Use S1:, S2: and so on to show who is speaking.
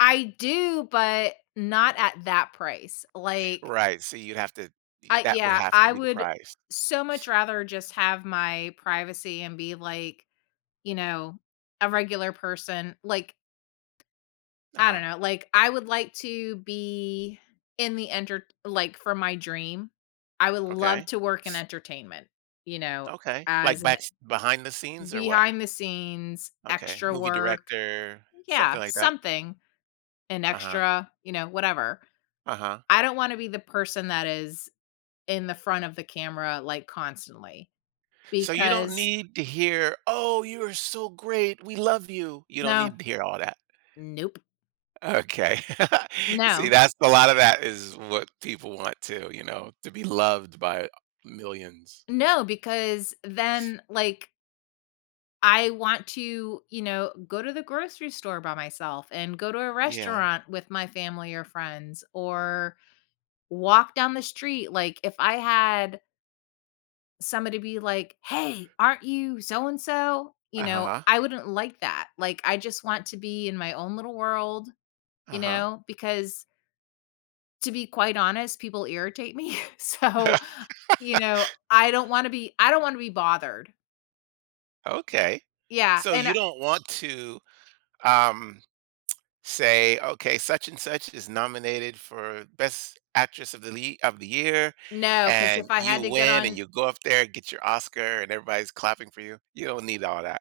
S1: I do, but not at that price, like
S2: Right, so you have to e
S1: I
S2: that would
S1: Yeah,
S2: have to
S1: I
S2: be the
S1: would
S2: price.
S1: so much rather just have my privacy and be, like, you know, a regular person, like I
S2: Uh-huh.
S1: don't know, like, I would like to be in the entert like, for my dream, I would love
S2: Okay.
S1: to work in entertainment, you know,
S2: Okay, like,
S1: as an
S2: backs behind the scenes or what?
S1: Behind the scenes,
S2: Okay,
S1: extra
S2: movie
S1: work
S2: director,
S1: Yeah,
S2: something like that?
S1: something, an
S2: Uh-huh.
S1: extra, you know, whatever.
S2: Uh-huh.
S1: I don't wanna be the person that is in the front of the camera, like, constantly,
S2: So, you don't
S1: because
S2: need to hear, "Oh, you are so great. We love you." You don't
S1: No.
S2: need to hear all that?
S1: Nope.
S2: Okay, see,
S1: No.
S2: that's a lot of that is what people want too, you know, to be loved by millions.
S1: No, because then, like I want to, you know, go to the grocery store by myself, and go to a
S2: Yeah.
S1: restaurant with my family or friends, or walk down the street, like, if I had somebody be like, "Hey, aren't you so-and-so?" you
S2: Uh-huh
S1: know,
S2: huh.
S1: I wouldn't like that, like, I just want to be in my own little world, you
S2: Uh-huh.
S1: know, because to be quite honest, people irritate me, so, you know, I don't wanna be I don't wanna be bothered.
S2: Okay,
S1: Yeah,
S2: so,
S1: and
S2: you
S1: a
S2: don't want to, um, say, "Okay, such-and-such is nominated for Best Actress of the Lea of the Year,"
S1: No, 'cause if
S2: and
S1: I
S2: you
S1: had to get
S2: win, and
S1: on
S2: you go up there, and get your Oscar, and everybody's clapping for you, you don't need all that.